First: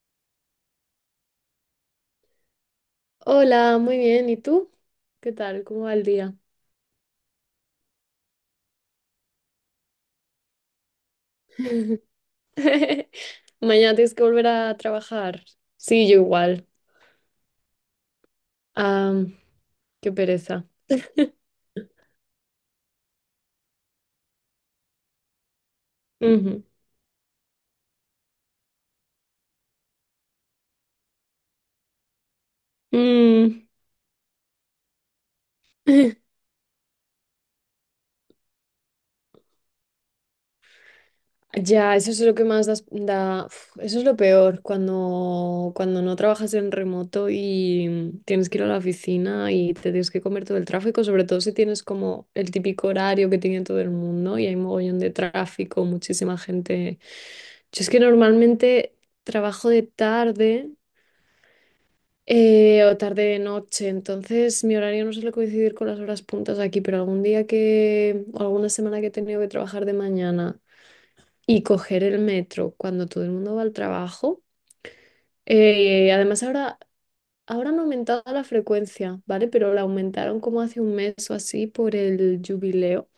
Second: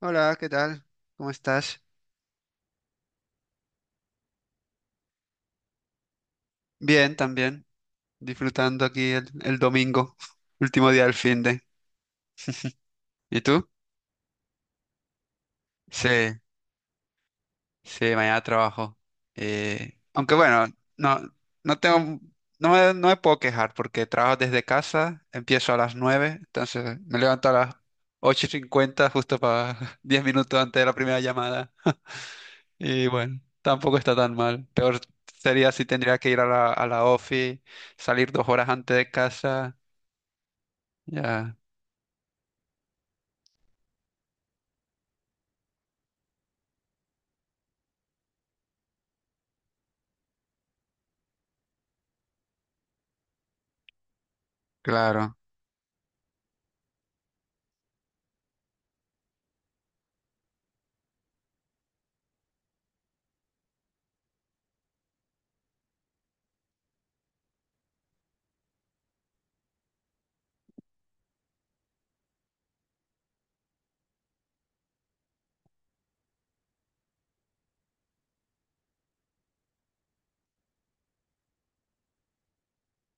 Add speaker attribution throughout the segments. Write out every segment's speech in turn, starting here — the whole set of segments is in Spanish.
Speaker 1: Hola, ¿qué tal? ¿Cómo estás?
Speaker 2: Hola, muy bien. ¿Y tú? ¿Qué tal? ¿Cómo va el día?
Speaker 1: Bien, también. Disfrutando aquí el domingo, último día del fin de. ¿Y tú?
Speaker 2: Mañana tienes que volver a trabajar.
Speaker 1: Sí,
Speaker 2: Sí, yo igual.
Speaker 1: sí, mañana trabajo.
Speaker 2: Ah, qué
Speaker 1: Aunque bueno,
Speaker 2: pereza.
Speaker 1: no, no tengo, no me puedo quejar porque trabajo desde casa, empiezo a las 9,
Speaker 2: Ujú.
Speaker 1: entonces me levanto a las 8:50 justo para 10 minutos antes de la primera llamada. Y bueno,
Speaker 2: Mm.
Speaker 1: tampoco está tan mal. Peor sería si tendría que ir a la ofi, salir 2 horas antes de casa. Ya,
Speaker 2: Ya, eso es lo que da, uf, eso es lo peor, cuando no trabajas en remoto y tienes que ir a la oficina y te tienes que comer todo el tráfico, sobre todo si tienes como el típico horario que tiene todo el mundo y hay mogollón de
Speaker 1: claro.
Speaker 2: tráfico, muchísima gente. Yo es que normalmente trabajo de tarde, o tarde de noche, entonces mi horario no suele coincidir con las horas puntas aquí, pero algún día que, o alguna semana que he tenido que trabajar de mañana y coger el metro cuando todo el mundo va al trabajo, eh, además ahora, ahora han aumentado la frecuencia, ¿vale? Pero la aumentaron como hace un mes o así por el jubileo.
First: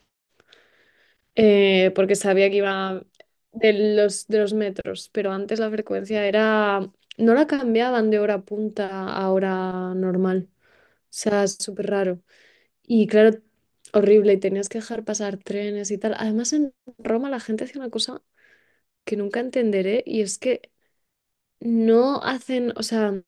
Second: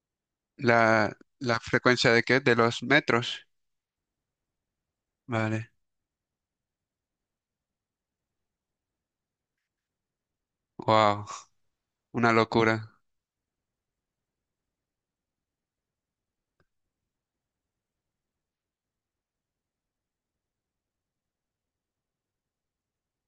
Speaker 1: La frecuencia
Speaker 2: Porque
Speaker 1: de qué?
Speaker 2: sabía
Speaker 1: De
Speaker 2: que
Speaker 1: los
Speaker 2: iba
Speaker 1: metros.
Speaker 2: de los metros, pero antes
Speaker 1: Vale.
Speaker 2: la frecuencia era, no la cambiaban de hora punta a hora normal, o
Speaker 1: Wow,
Speaker 2: sea, es súper raro.
Speaker 1: una locura.
Speaker 2: Y claro, horrible, y tenías que dejar pasar trenes y tal. Además, en Roma la gente hacía una cosa que nunca entenderé, y es que no hacen, o sea,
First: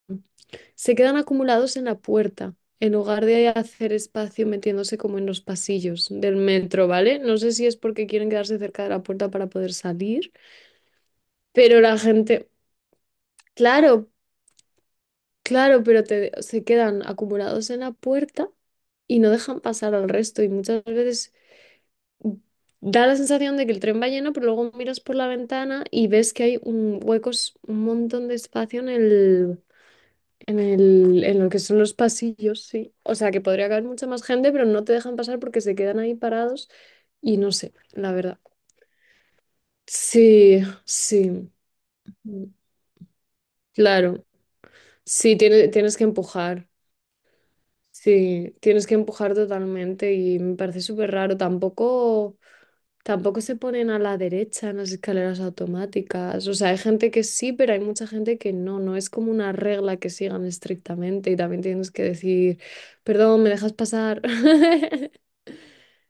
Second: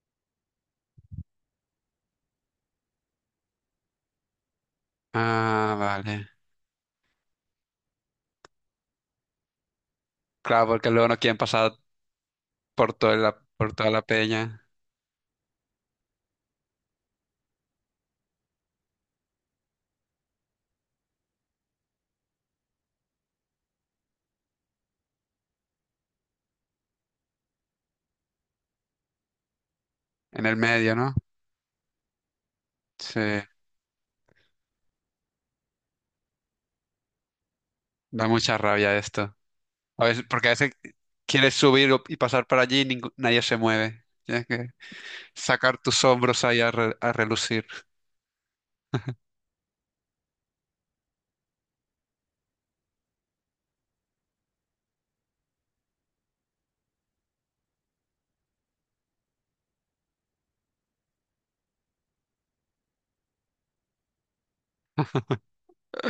Speaker 2: se quedan acumulados en la puerta, en lugar de hacer espacio metiéndose como en los
Speaker 1: Ah,
Speaker 2: pasillos
Speaker 1: vale.
Speaker 2: del metro, ¿vale? No sé si es porque quieren quedarse cerca de la puerta para poder salir,
Speaker 1: Claro, porque luego no quieren pasar
Speaker 2: pero la gente,
Speaker 1: por toda la
Speaker 2: claro,
Speaker 1: peña
Speaker 2: claro, pero se quedan acumulados en la puerta y no dejan pasar al resto, y muchas veces da la sensación de que el tren va lleno, pero luego miras por la ventana y ves que hay un huecos, un montón de espacio en el…
Speaker 1: en el
Speaker 2: En
Speaker 1: medio, ¿no?
Speaker 2: el, en lo que son los pasillos, sí. O
Speaker 1: Sí,
Speaker 2: sea, que podría caber mucha más gente, pero no te dejan pasar porque se quedan ahí parados y no sé, la
Speaker 1: da
Speaker 2: verdad.
Speaker 1: mucha rabia esto. A veces, porque a
Speaker 2: Sí,
Speaker 1: veces
Speaker 2: sí.
Speaker 1: quieres subir y
Speaker 2: mm,
Speaker 1: pasar por allí y nadie se mueve.
Speaker 2: Claro.
Speaker 1: Tienes que
Speaker 2: Sí,
Speaker 1: sacar
Speaker 2: tienes
Speaker 1: tus
Speaker 2: que
Speaker 1: hombros ahí
Speaker 2: empujar.
Speaker 1: a relucir.
Speaker 2: Sí, tienes que empujar totalmente y me parece súper raro. Tampoco, tampoco se ponen a la derecha en las escaleras automáticas. O sea, hay gente que sí, pero hay mucha gente que no. No es como una regla que sigan estrictamente, y también tienes que decir, perdón, ¿me dejas pasar?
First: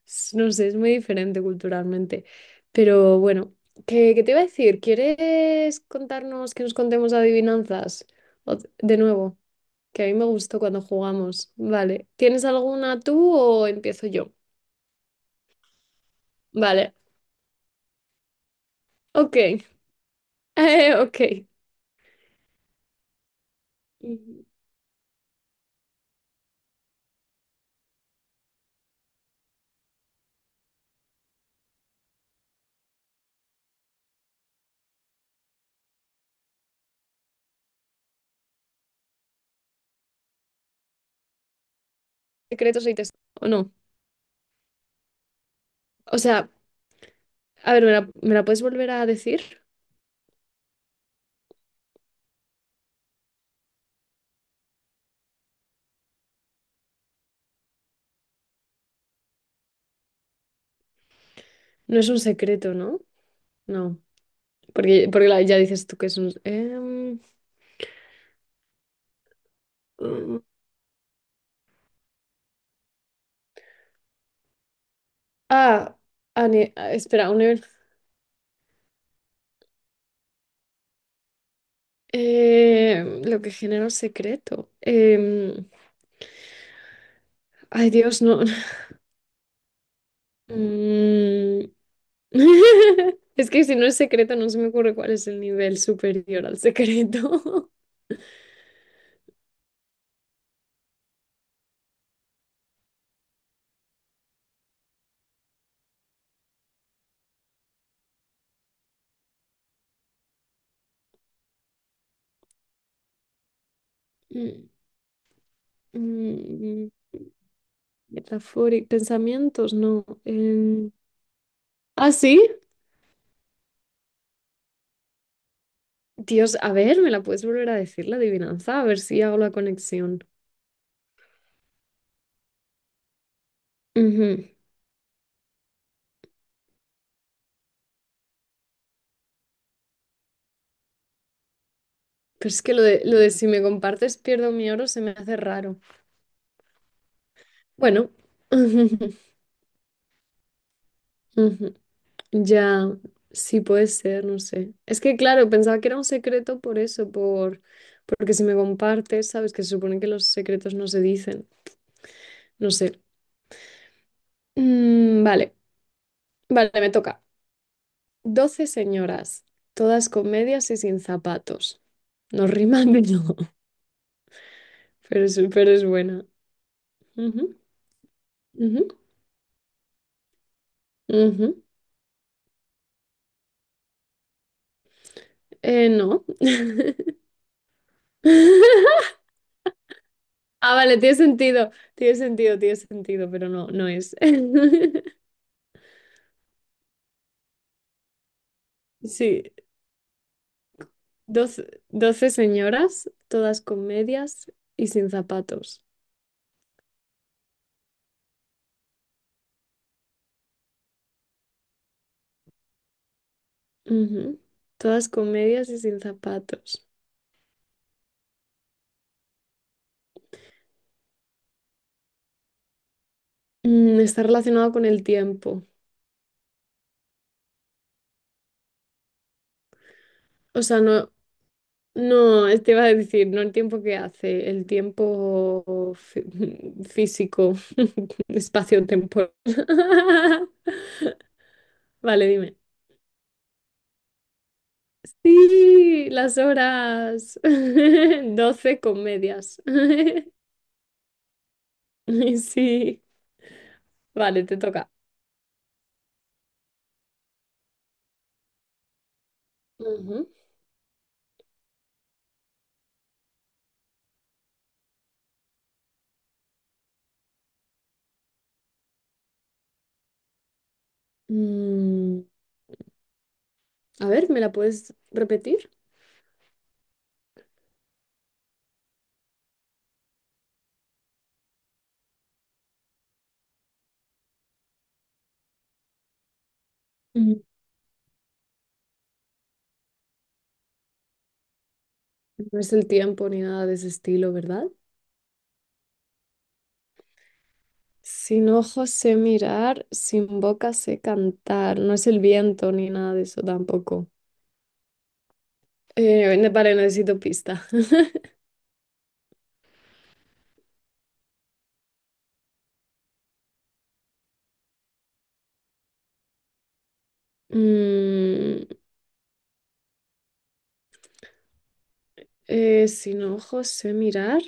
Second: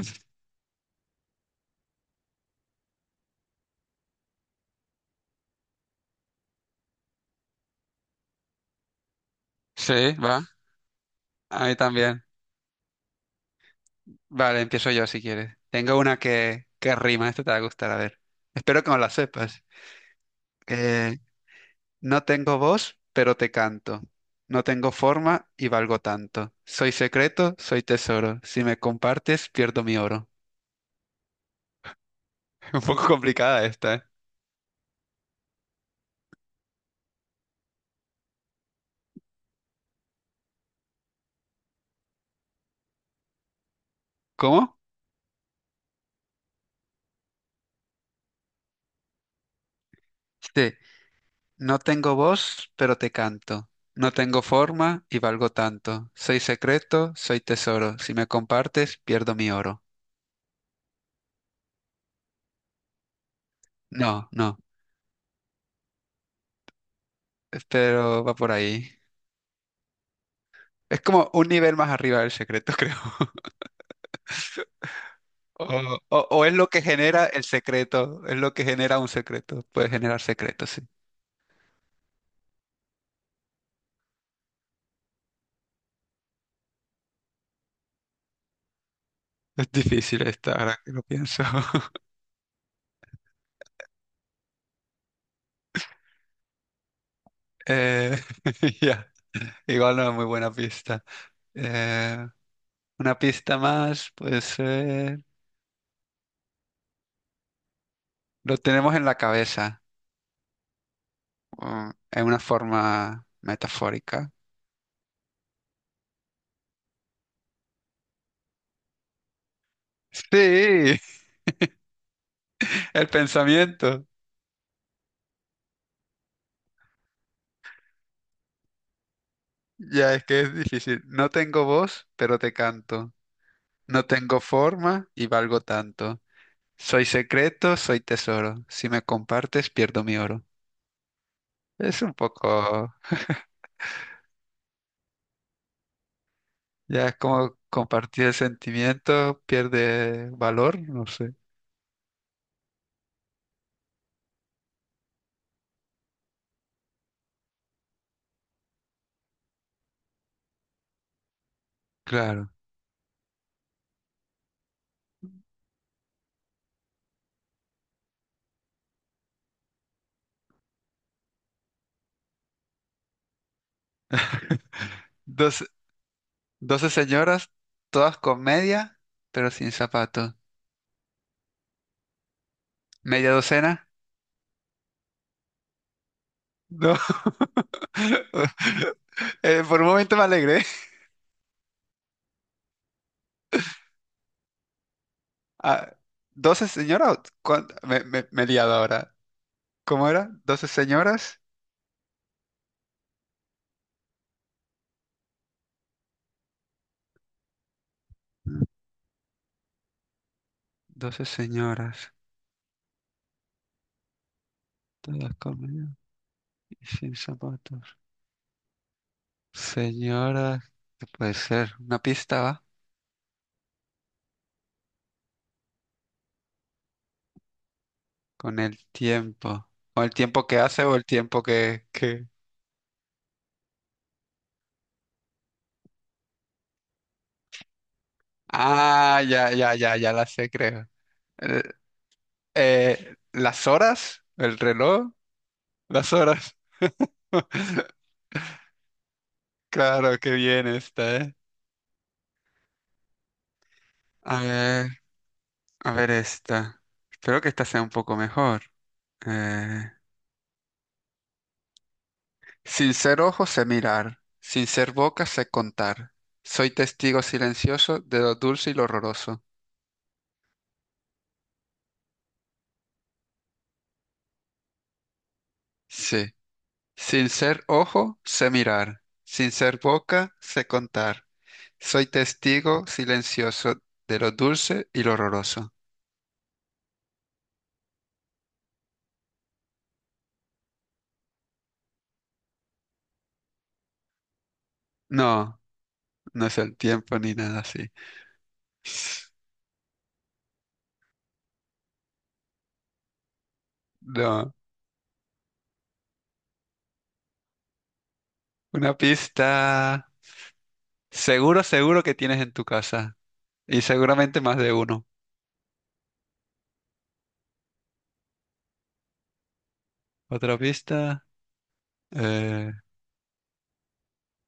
Speaker 2: No sé, es muy diferente culturalmente. Pero bueno, ¿qué te iba a decir? ¿Quieres contarnos, que nos contemos adivinanzas? De nuevo, que a
Speaker 1: Sí,
Speaker 2: mí me
Speaker 1: va.
Speaker 2: gustó cuando jugamos.
Speaker 1: A mí
Speaker 2: Vale.
Speaker 1: también.
Speaker 2: ¿Tienes alguna tú o empiezo yo?
Speaker 1: Vale, empiezo yo si quieres. Tengo una que
Speaker 2: Vale.
Speaker 1: rima, esta te va a gustar, a ver. Espero que no la
Speaker 2: Ok.
Speaker 1: sepas. Eh,
Speaker 2: Ok.
Speaker 1: no tengo voz, pero te canto.
Speaker 2: Mm,
Speaker 1: No tengo forma y valgo tanto. Soy secreto, soy tesoro. Si me compartes, pierdo mi oro. Un poco complicada esta, ¿eh?
Speaker 2: Secretos y tesoros. ¿O no?
Speaker 1: ¿Cómo?
Speaker 2: O sea, a ver, ¿me la puedes volver a decir?
Speaker 1: Sí. No tengo voz, pero te canto. No tengo forma y valgo tanto. Soy secreto, soy tesoro. Si me compartes, pierdo mi oro.
Speaker 2: No es un secreto, ¿no? No.
Speaker 1: No, no.
Speaker 2: Porque ya dices tú que es un…
Speaker 1: Pero va por ahí.
Speaker 2: mm,
Speaker 1: Es como un nivel más arriba del secreto, creo.
Speaker 2: Ah,
Speaker 1: O es lo que
Speaker 2: ah,
Speaker 1: genera
Speaker 2: espera, un
Speaker 1: el
Speaker 2: nivel.
Speaker 1: secreto, es lo que genera un secreto. Puede generar secretos, sí.
Speaker 2: Lo que genera un secreto. Ay, Dios, no.
Speaker 1: Es difícil esta, ahora que lo pienso.
Speaker 2: Mm. Es que si no es secreto, no se me ocurre cuál es el nivel superior al secreto.
Speaker 1: Eh, ya. Igual no es muy buena pista. Eh, una pista más, puede ser... Lo tenemos en la cabeza, o en una forma metafórica.
Speaker 2: Mm, mm, Pensamientos, no.
Speaker 1: Sí,
Speaker 2: Ah, sí.
Speaker 1: el pensamiento.
Speaker 2: Dios, a ver, ¿me la puedes volver a decir la adivinanza? A ver si hago la
Speaker 1: Ya,
Speaker 2: conexión.
Speaker 1: es que es difícil. No tengo voz, pero te canto. No tengo
Speaker 2: Ujú.
Speaker 1: forma y valgo tanto. Soy secreto, soy tesoro. Si me compartes, pierdo mi oro. Es un
Speaker 2: Pero es que lo
Speaker 1: poco,
Speaker 2: de, lo de si me compartes pierdo mi oro se me hace raro.
Speaker 1: ya es como
Speaker 2: Bueno.
Speaker 1: compartir el sentimiento pierde valor, no sé.
Speaker 2: Ujú. Ya, sí puede ser, no sé. Es que claro, pensaba que era un secreto por eso, por… porque si me compartes, sabes que se supone que los secretos no se dicen.
Speaker 1: Claro.
Speaker 2: No sé. Mm, vale, vale, me toca. Doce señoras, todas con medias y sin zapatos. No riman, no, pero es,
Speaker 1: Doce,
Speaker 2: pero es buena.
Speaker 1: doce señoras,
Speaker 2: Ujú,
Speaker 1: todas con
Speaker 2: ujú,
Speaker 1: media, pero sin zapato.
Speaker 2: ujú.
Speaker 1: ¿Media docena?
Speaker 2: No.
Speaker 1: No. Por un momento me alegré.
Speaker 2: Ah, vale, tiene sentido, tiene sentido, tiene sentido, pero no, no es.
Speaker 1: Ah, ¿12 señoras? Me he liado ahora.
Speaker 2: Sí.
Speaker 1: ¿Cómo era? ¿12 señoras?
Speaker 2: Doce señoras, todas con medias y sin zapatos.
Speaker 1: 12 señoras,
Speaker 2: Ujú. Todas con
Speaker 1: todas
Speaker 2: medias y
Speaker 1: comidas
Speaker 2: sin
Speaker 1: y
Speaker 2: zapatos.
Speaker 1: sin zapatos. Señoras, ¿qué puede ser? Una pista va
Speaker 2: Mm, está relacionado con el tiempo.
Speaker 1: con el tiempo. O el tiempo que
Speaker 2: O sea,
Speaker 1: hace o el
Speaker 2: no,
Speaker 1: tiempo que...
Speaker 2: no, te iba a decir, no el tiempo que hace, el tiempo físico,
Speaker 1: Ah,
Speaker 2: espacio-temporal.
Speaker 1: ya, ya, ya, ya la sé, creo. Eh,
Speaker 2: Vale, dime.
Speaker 1: ¿Las horas? ¿El reloj?
Speaker 2: Sí,
Speaker 1: Las
Speaker 2: las
Speaker 1: horas.
Speaker 2: horas. Doce con medias.
Speaker 1: Claro, qué bien esta, ¿eh?
Speaker 2: Sí,
Speaker 1: A
Speaker 2: vale, te
Speaker 1: ver,
Speaker 2: toca.
Speaker 1: a ver esta. Espero que esta sea un poco mejor. Eh,
Speaker 2: Ujú.
Speaker 1: Sin ser ojos sé mirar, sin ser boca sé contar. Soy testigo silencioso de lo dulce y lo horroroso.
Speaker 2: Mm, a ver, ¿me la puedes repetir?
Speaker 1: Sí. Sin ser ojo sé mirar, sin ser boca sé contar. Soy testigo silencioso de lo dulce y lo horroroso.
Speaker 2: Mm. No es el tiempo ni nada de ese estilo, ¿verdad?
Speaker 1: No, no es el tiempo ni nada así.
Speaker 2: Sin ojos sé mirar, sin boca sé cantar. No es el viento ni nada de eso tampoco.
Speaker 1: No,
Speaker 2: Vale, necesito pista.
Speaker 1: una pista. Seguro, seguro que tienes en tu casa. Y seguramente más de uno.
Speaker 2: Mm,
Speaker 1: Otra pista. Eh,
Speaker 2: Sin ojos sé mirar,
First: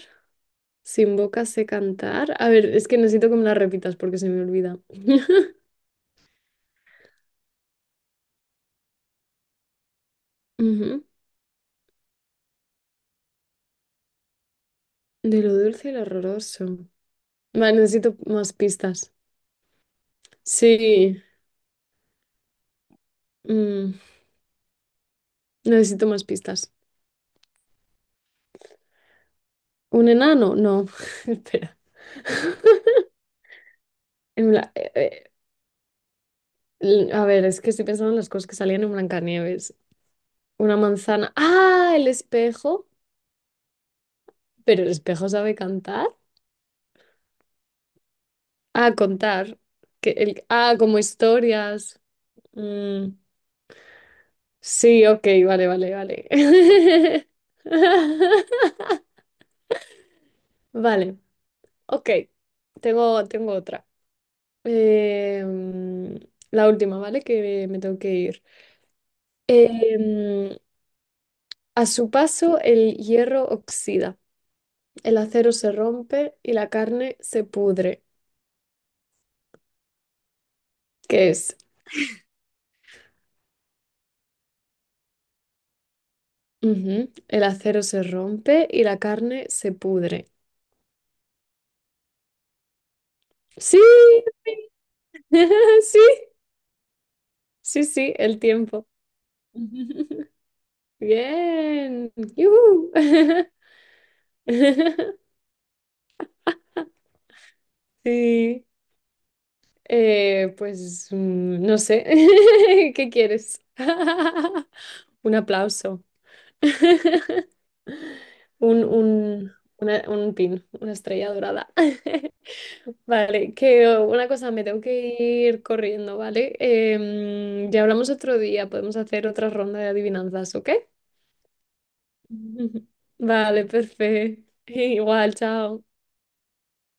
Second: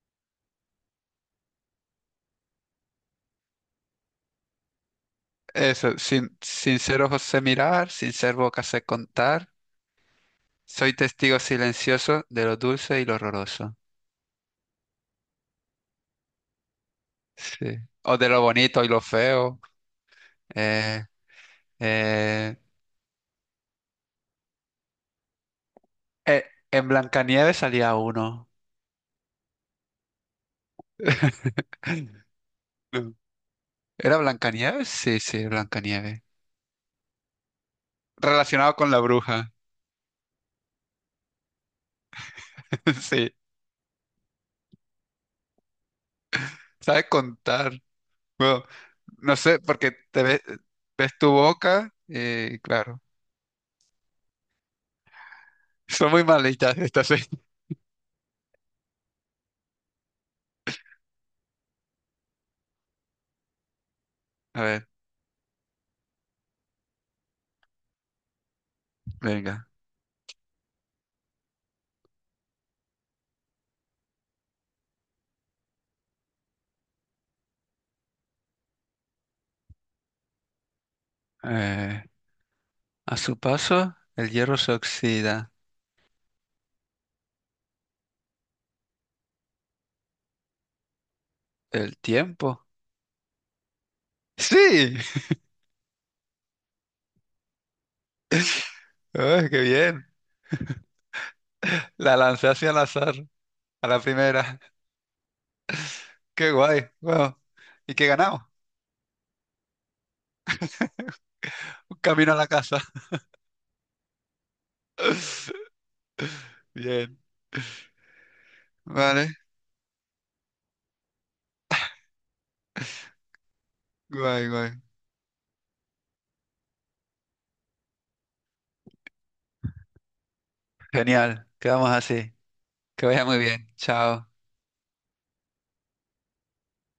Speaker 2: sin boca sé cantar. A ver, es que necesito que me la repitas porque se me olvida.
Speaker 1: Eso, sin ser ojos sé mirar, sin ser boca sé contar. Soy
Speaker 2: Ujú.
Speaker 1: testigo silencioso de lo dulce y lo horroroso.
Speaker 2: De lo dulce y lo horroroso.
Speaker 1: Sí.
Speaker 2: Vale, necesito
Speaker 1: O de lo
Speaker 2: más
Speaker 1: bonito y lo
Speaker 2: pistas.
Speaker 1: feo. Eh,
Speaker 2: Sí.
Speaker 1: eh,
Speaker 2: Mm, Necesito más
Speaker 1: eh,
Speaker 2: pistas.
Speaker 1: en Blancanieves salía uno.
Speaker 2: ¿Un enano? No. Espera.
Speaker 1: No. ¿Era
Speaker 2: En bla-
Speaker 1: Blancanieves? Sí,
Speaker 2: eh,
Speaker 1: sí, Blancanieves.
Speaker 2: a ver, es que estoy pensando en las cosas que
Speaker 1: Relacionado
Speaker 2: salían
Speaker 1: con
Speaker 2: en
Speaker 1: la bruja.
Speaker 2: Blancanieves. Una manzana. ¡Ah! El espejo.
Speaker 1: Sí.
Speaker 2: Pero el espejo sabe cantar.
Speaker 1: Sabe contar. Bueno,
Speaker 2: Ah,
Speaker 1: no sé,
Speaker 2: contar.
Speaker 1: porque
Speaker 2: Que
Speaker 1: te ves,
Speaker 2: el… Ah, como
Speaker 1: ves tu boca
Speaker 2: historias.
Speaker 1: y claro.
Speaker 2: Mm, Sí, ok, vale, vale,
Speaker 1: Son muy
Speaker 2: vale.
Speaker 1: malitas estas.
Speaker 2: Vale, ok. Tengo otra.
Speaker 1: A ver,
Speaker 2: Em, la última, ¿vale? Que me tengo que ir.
Speaker 1: venga.
Speaker 2: Em, A su paso el hierro oxida, el acero se rompe y la carne se pudre. ¿Qué es?
Speaker 1: Eh, a su paso, el hierro se oxida.
Speaker 2: Ujú. El acero se rompe y la carne se pudre.
Speaker 1: El tiempo.
Speaker 2: Sí,
Speaker 1: ¡Sí!
Speaker 2: sí, sí, sí, el tiempo.
Speaker 1: ¡Ay, qué bien!
Speaker 2: Bien.
Speaker 1: La lancé hacia el
Speaker 2: Yujú.
Speaker 1: azar, a la primera. ¡Qué guay! ¡Wow! ¿Y qué ganamos?
Speaker 2: Sí, no
Speaker 1: Un
Speaker 2: sé,
Speaker 1: camino a la casa.
Speaker 2: ¿qué quieres? Un aplauso.
Speaker 1: Bien. Vale.
Speaker 2: Un pin, una estrella dorada. Vale, que oh, una
Speaker 1: Guay,
Speaker 2: cosa, me
Speaker 1: guay.
Speaker 2: tengo que ir corriendo, ¿vale? Ya hablamos otro día, podemos hacer otra ronda de adivinanzas, ¿ok?
Speaker 1: Genial. Quedamos así. Que vaya muy
Speaker 2: Vale,
Speaker 1: bien. Chao.
Speaker 2: perfecto. Igual, chao.